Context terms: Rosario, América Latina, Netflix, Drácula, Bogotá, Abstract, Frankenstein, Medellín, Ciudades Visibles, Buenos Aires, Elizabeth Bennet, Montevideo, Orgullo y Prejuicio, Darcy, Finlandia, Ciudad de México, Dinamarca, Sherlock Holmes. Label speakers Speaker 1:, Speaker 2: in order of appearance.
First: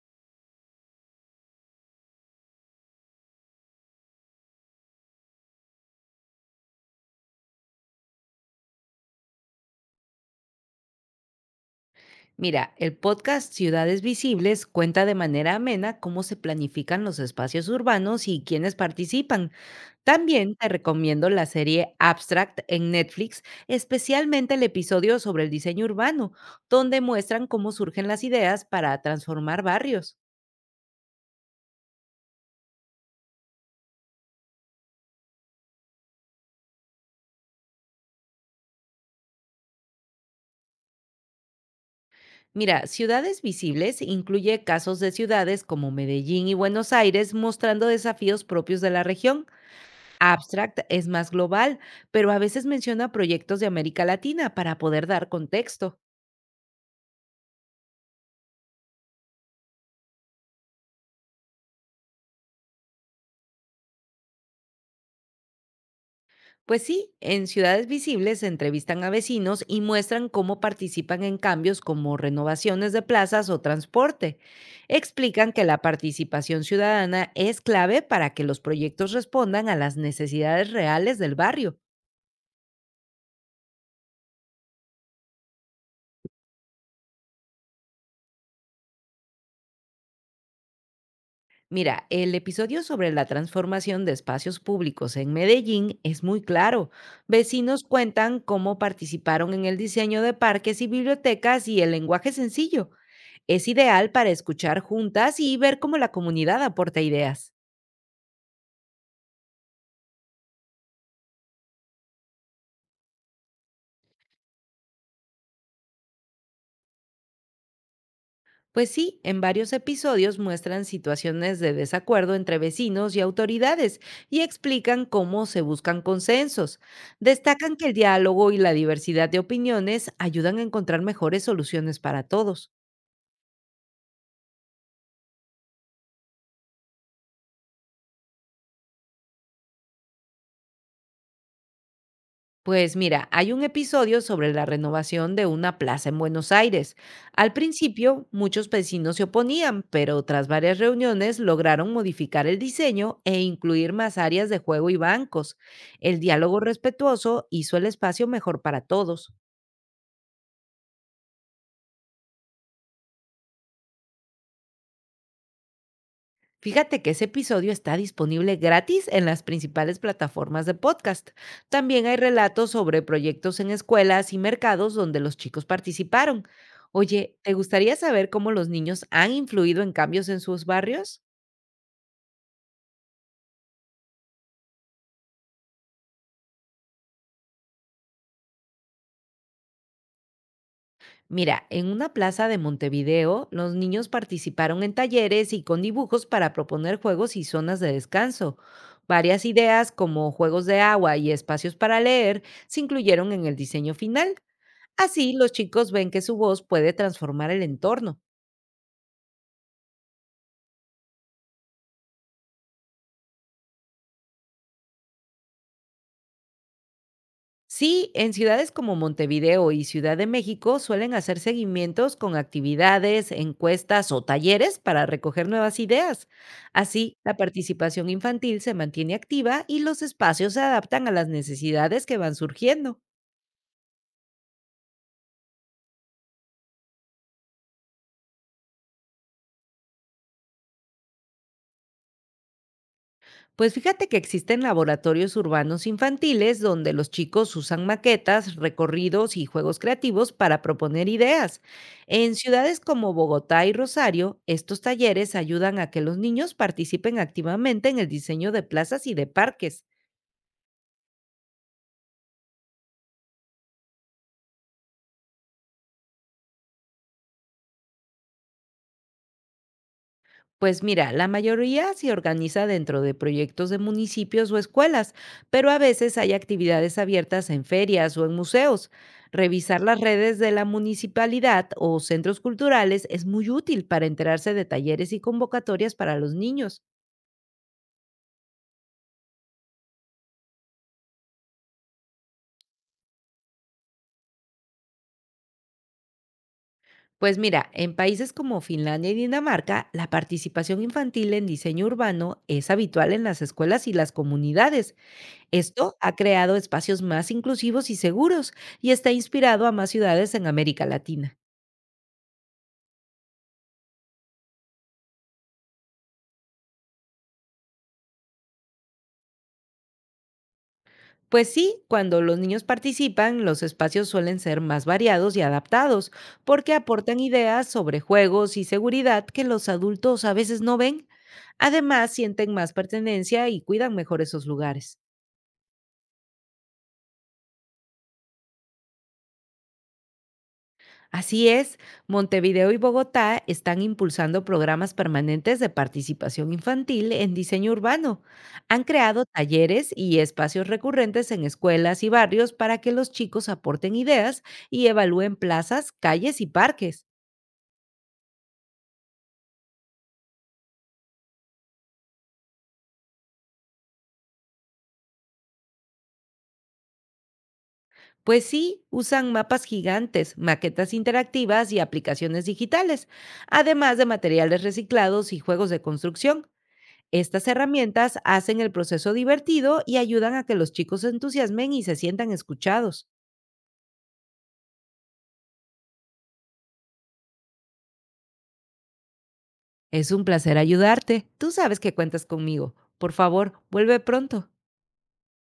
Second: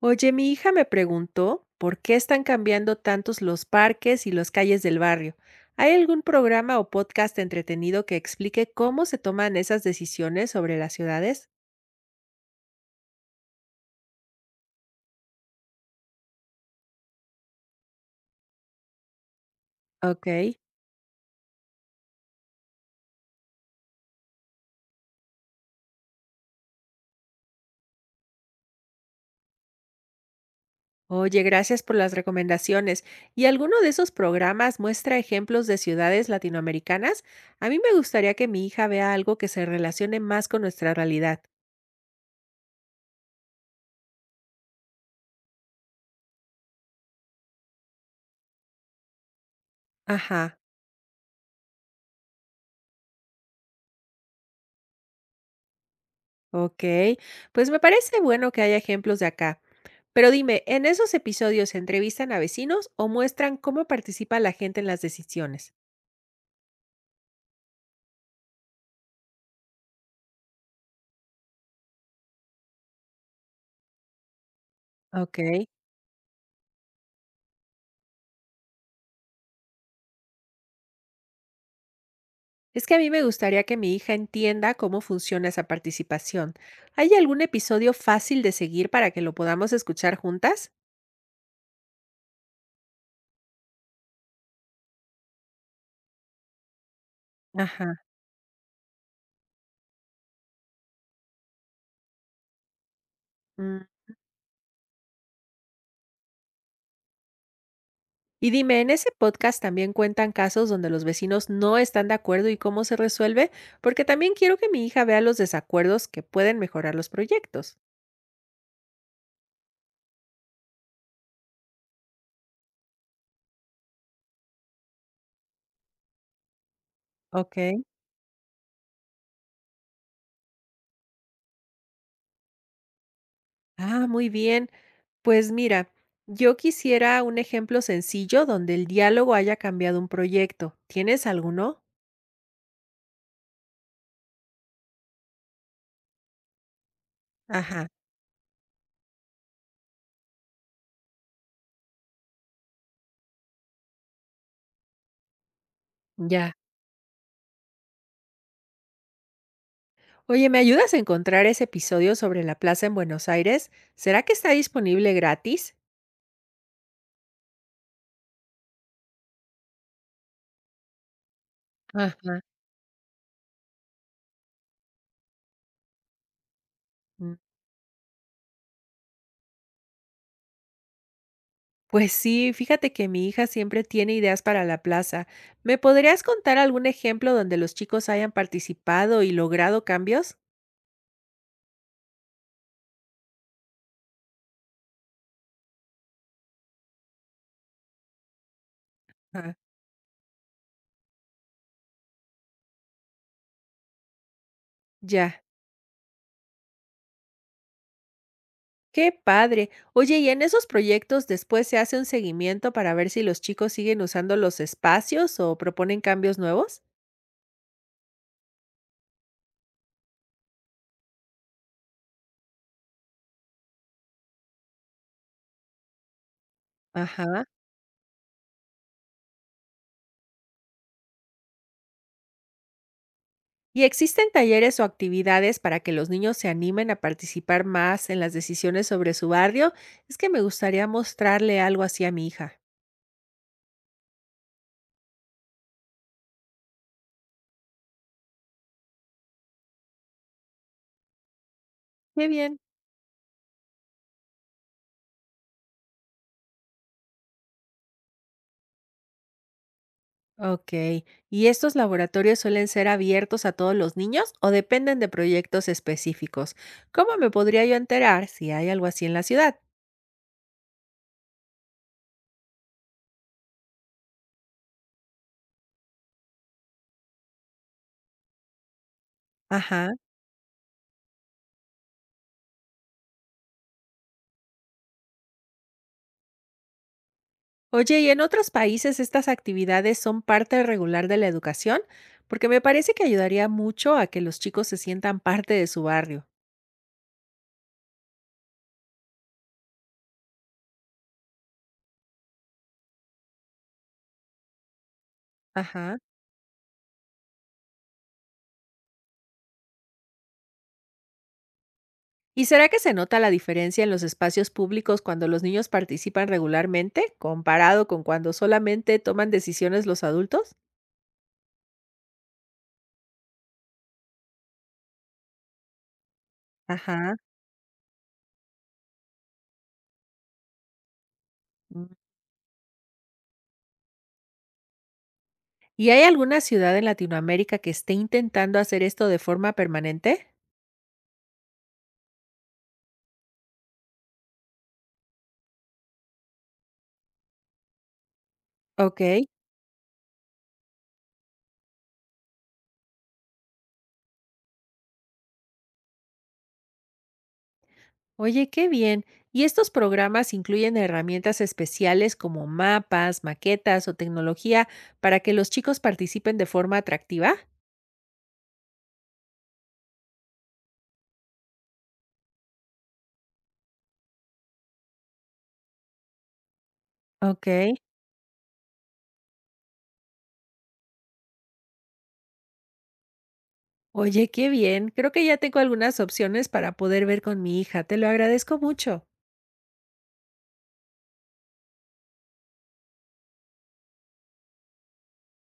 Speaker 1: Oye, mi hija me preguntó por qué están cambiando tantos los parques y las calles del barrio. ¿Hay algún programa o podcast entretenido que explique cómo se toman esas decisiones sobre las ciudades?
Speaker 2: Mira, el podcast Ciudades Visibles cuenta de manera amena cómo se planifican los espacios urbanos y quiénes participan. También
Speaker 1: Ok.
Speaker 2: te recomiendo la serie Abstract en Netflix, especialmente el episodio sobre el diseño urbano, donde muestran cómo surgen las ideas para transformar barrios.
Speaker 1: Oye, gracias por las recomendaciones. ¿Y alguno de esos programas muestra ejemplos de ciudades latinoamericanas? A mí me gustaría que mi hija vea algo que se relacione más con nuestra realidad.
Speaker 2: Mira, Ciudades Visibles incluye casos de ciudades como Medellín y Buenos Aires mostrando desafíos propios de la región.
Speaker 1: Ajá,
Speaker 2: Abstract es más global, pero a veces menciona proyectos de América Latina para poder dar contexto.
Speaker 1: ok. Pues me parece bueno que haya ejemplos de acá. Pero dime, ¿en esos episodios entrevistan a vecinos o muestran cómo participa la gente en las decisiones?
Speaker 2: Pues sí, en Ciudades Visibles se entrevistan a vecinos y muestran cómo participan en cambios como renovaciones de plazas o transporte.
Speaker 1: Ok.
Speaker 2: Explican que la participación ciudadana es clave para que los proyectos respondan a las necesidades reales del barrio.
Speaker 1: Es que a mí me gustaría que mi hija entienda cómo funciona esa participación. ¿Hay algún episodio fácil de seguir para que lo podamos escuchar juntas?
Speaker 2: Mira, el episodio sobre la transformación de espacios públicos en Medellín es muy claro. Vecinos
Speaker 1: Ajá.
Speaker 2: cuentan cómo participaron en el diseño de parques y bibliotecas y el lenguaje sencillo. Es
Speaker 1: Mm.
Speaker 2: ideal para escuchar juntas y ver cómo la comunidad aporta ideas.
Speaker 1: Y dime, ¿en ese podcast también cuentan casos donde los vecinos no están de acuerdo y cómo se resuelve? Porque también quiero que mi hija vea los desacuerdos que pueden mejorar los proyectos.
Speaker 2: Pues sí, en varios episodios muestran situaciones de desacuerdo entre vecinos y autoridades y explican cómo se buscan consensos.
Speaker 1: Ok.
Speaker 2: Destacan que el diálogo y la diversidad de opiniones ayudan a encontrar mejores soluciones para todos.
Speaker 1: Ah, muy bien. Pues mira, yo quisiera un ejemplo sencillo donde el diálogo haya cambiado un proyecto. ¿Tienes alguno?
Speaker 2: Pues mira, hay un episodio sobre la renovación de una plaza en Buenos Aires. Al
Speaker 1: Ajá.
Speaker 2: principio, muchos vecinos se oponían, pero tras varias reuniones lograron modificar el diseño e incluir más áreas de juego y bancos. El
Speaker 1: Ya.
Speaker 2: diálogo respetuoso hizo el espacio mejor para todos.
Speaker 1: Oye, ¿me ayudas a encontrar ese episodio sobre la plaza en Buenos Aires? ¿Será que está disponible gratis?
Speaker 2: Fíjate que ese episodio está disponible gratis en las principales plataformas de podcast. También hay
Speaker 1: Ajá.
Speaker 2: relatos sobre proyectos en escuelas y mercados donde los chicos participaron.
Speaker 1: Mm,
Speaker 2: Oye, ¿te gustaría saber cómo los niños han influido en cambios en sus barrios?
Speaker 1: Pues sí, fíjate que mi hija siempre tiene ideas para la plaza. ¿Me podrías contar algún ejemplo donde los chicos hayan participado y logrado cambios?
Speaker 2: Mira, en una plaza de Montevideo, los niños participaron en talleres y con dibujos para proponer juegos y zonas de descanso. Varias
Speaker 1: Ajá.
Speaker 2: ideas como juegos de agua y espacios para leer se incluyeron en el diseño final. Así,
Speaker 1: Ya.
Speaker 2: los chicos ven que su voz puede transformar el entorno.
Speaker 1: Qué padre. Oye, y en esos proyectos después se hace un seguimiento para ver si los chicos siguen usando los espacios o proponen cambios nuevos.
Speaker 2: Sí, en ciudades como Montevideo y Ciudad de México suelen hacer seguimientos con actividades, encuestas o talleres para recoger nuevas ideas. Así, la
Speaker 1: Ajá.
Speaker 2: participación infantil se mantiene activa y los espacios se adaptan a las necesidades que van surgiendo.
Speaker 1: ¿Y existen talleres o actividades para que los niños se animen a participar más en las decisiones sobre su barrio? Es que me gustaría mostrarle algo así a mi hija.
Speaker 2: Pues fíjate que existen laboratorios urbanos infantiles donde los chicos usan maquetas, recorridos y juegos creativos para proponer ideas.
Speaker 1: Qué
Speaker 2: En
Speaker 1: bien.
Speaker 2: ciudades como Bogotá y Rosario, estos talleres ayudan a que los niños participen activamente en el diseño de plazas y de parques.
Speaker 1: Ok. ¿Y estos laboratorios suelen ser abiertos a todos los niños o dependen de proyectos específicos? ¿Cómo me podría yo enterar si hay algo así en la ciudad?
Speaker 2: Pues mira, la mayoría se organiza dentro de proyectos de municipios o escuelas, pero a veces hay actividades abiertas en ferias o en museos. Revisar
Speaker 1: Ajá.
Speaker 2: las redes de la municipalidad o centros culturales es muy útil para enterarse de talleres y convocatorias para los niños.
Speaker 1: Oye, ¿y en otros países estas actividades son parte regular de la educación? Porque me parece que ayudaría mucho a que los chicos se sientan parte de su barrio.
Speaker 2: Pues mira, en países como Finlandia y Dinamarca, la participación infantil en diseño urbano es habitual en las escuelas y las comunidades. Esto
Speaker 1: Ajá.
Speaker 2: ha creado espacios más inclusivos y seguros y está inspirado a más ciudades en América Latina.
Speaker 1: ¿Y será que se nota la diferencia en los espacios públicos cuando los niños participan regularmente, comparado con cuando solamente toman decisiones los adultos?
Speaker 2: Pues sí, cuando los niños participan, los espacios suelen ser más variados y adaptados, porque
Speaker 1: Ajá.
Speaker 2: aportan ideas sobre juegos y seguridad que los adultos a veces no ven.
Speaker 1: Mm.
Speaker 2: Además, sienten más pertenencia y cuidan mejor esos lugares.
Speaker 1: ¿Y hay alguna ciudad en Latinoamérica que esté intentando hacer esto de forma permanente?
Speaker 2: Así es, Montevideo y Bogotá están impulsando programas permanentes de participación infantil en diseño urbano. Han creado
Speaker 1: Ok.
Speaker 2: talleres y espacios recurrentes en escuelas y barrios para que los chicos aporten ideas y evalúen plazas, calles y parques.
Speaker 1: Oye, qué bien. ¿Y estos programas incluyen herramientas especiales como mapas, maquetas o tecnología para que los chicos participen de forma atractiva?
Speaker 2: Pues sí, usan mapas gigantes, maquetas interactivas y aplicaciones digitales, además de materiales reciclados y juegos de construcción. Estas
Speaker 1: Ok.
Speaker 2: herramientas hacen el proceso divertido y ayudan a que los chicos se entusiasmen y se sientan escuchados.
Speaker 1: Oye, qué bien. Creo que ya tengo algunas opciones para poder ver con mi hija. Te lo agradezco mucho.
Speaker 2: Es un placer ayudarte. Tú sabes que cuentas conmigo. Por favor, vuelve pronto.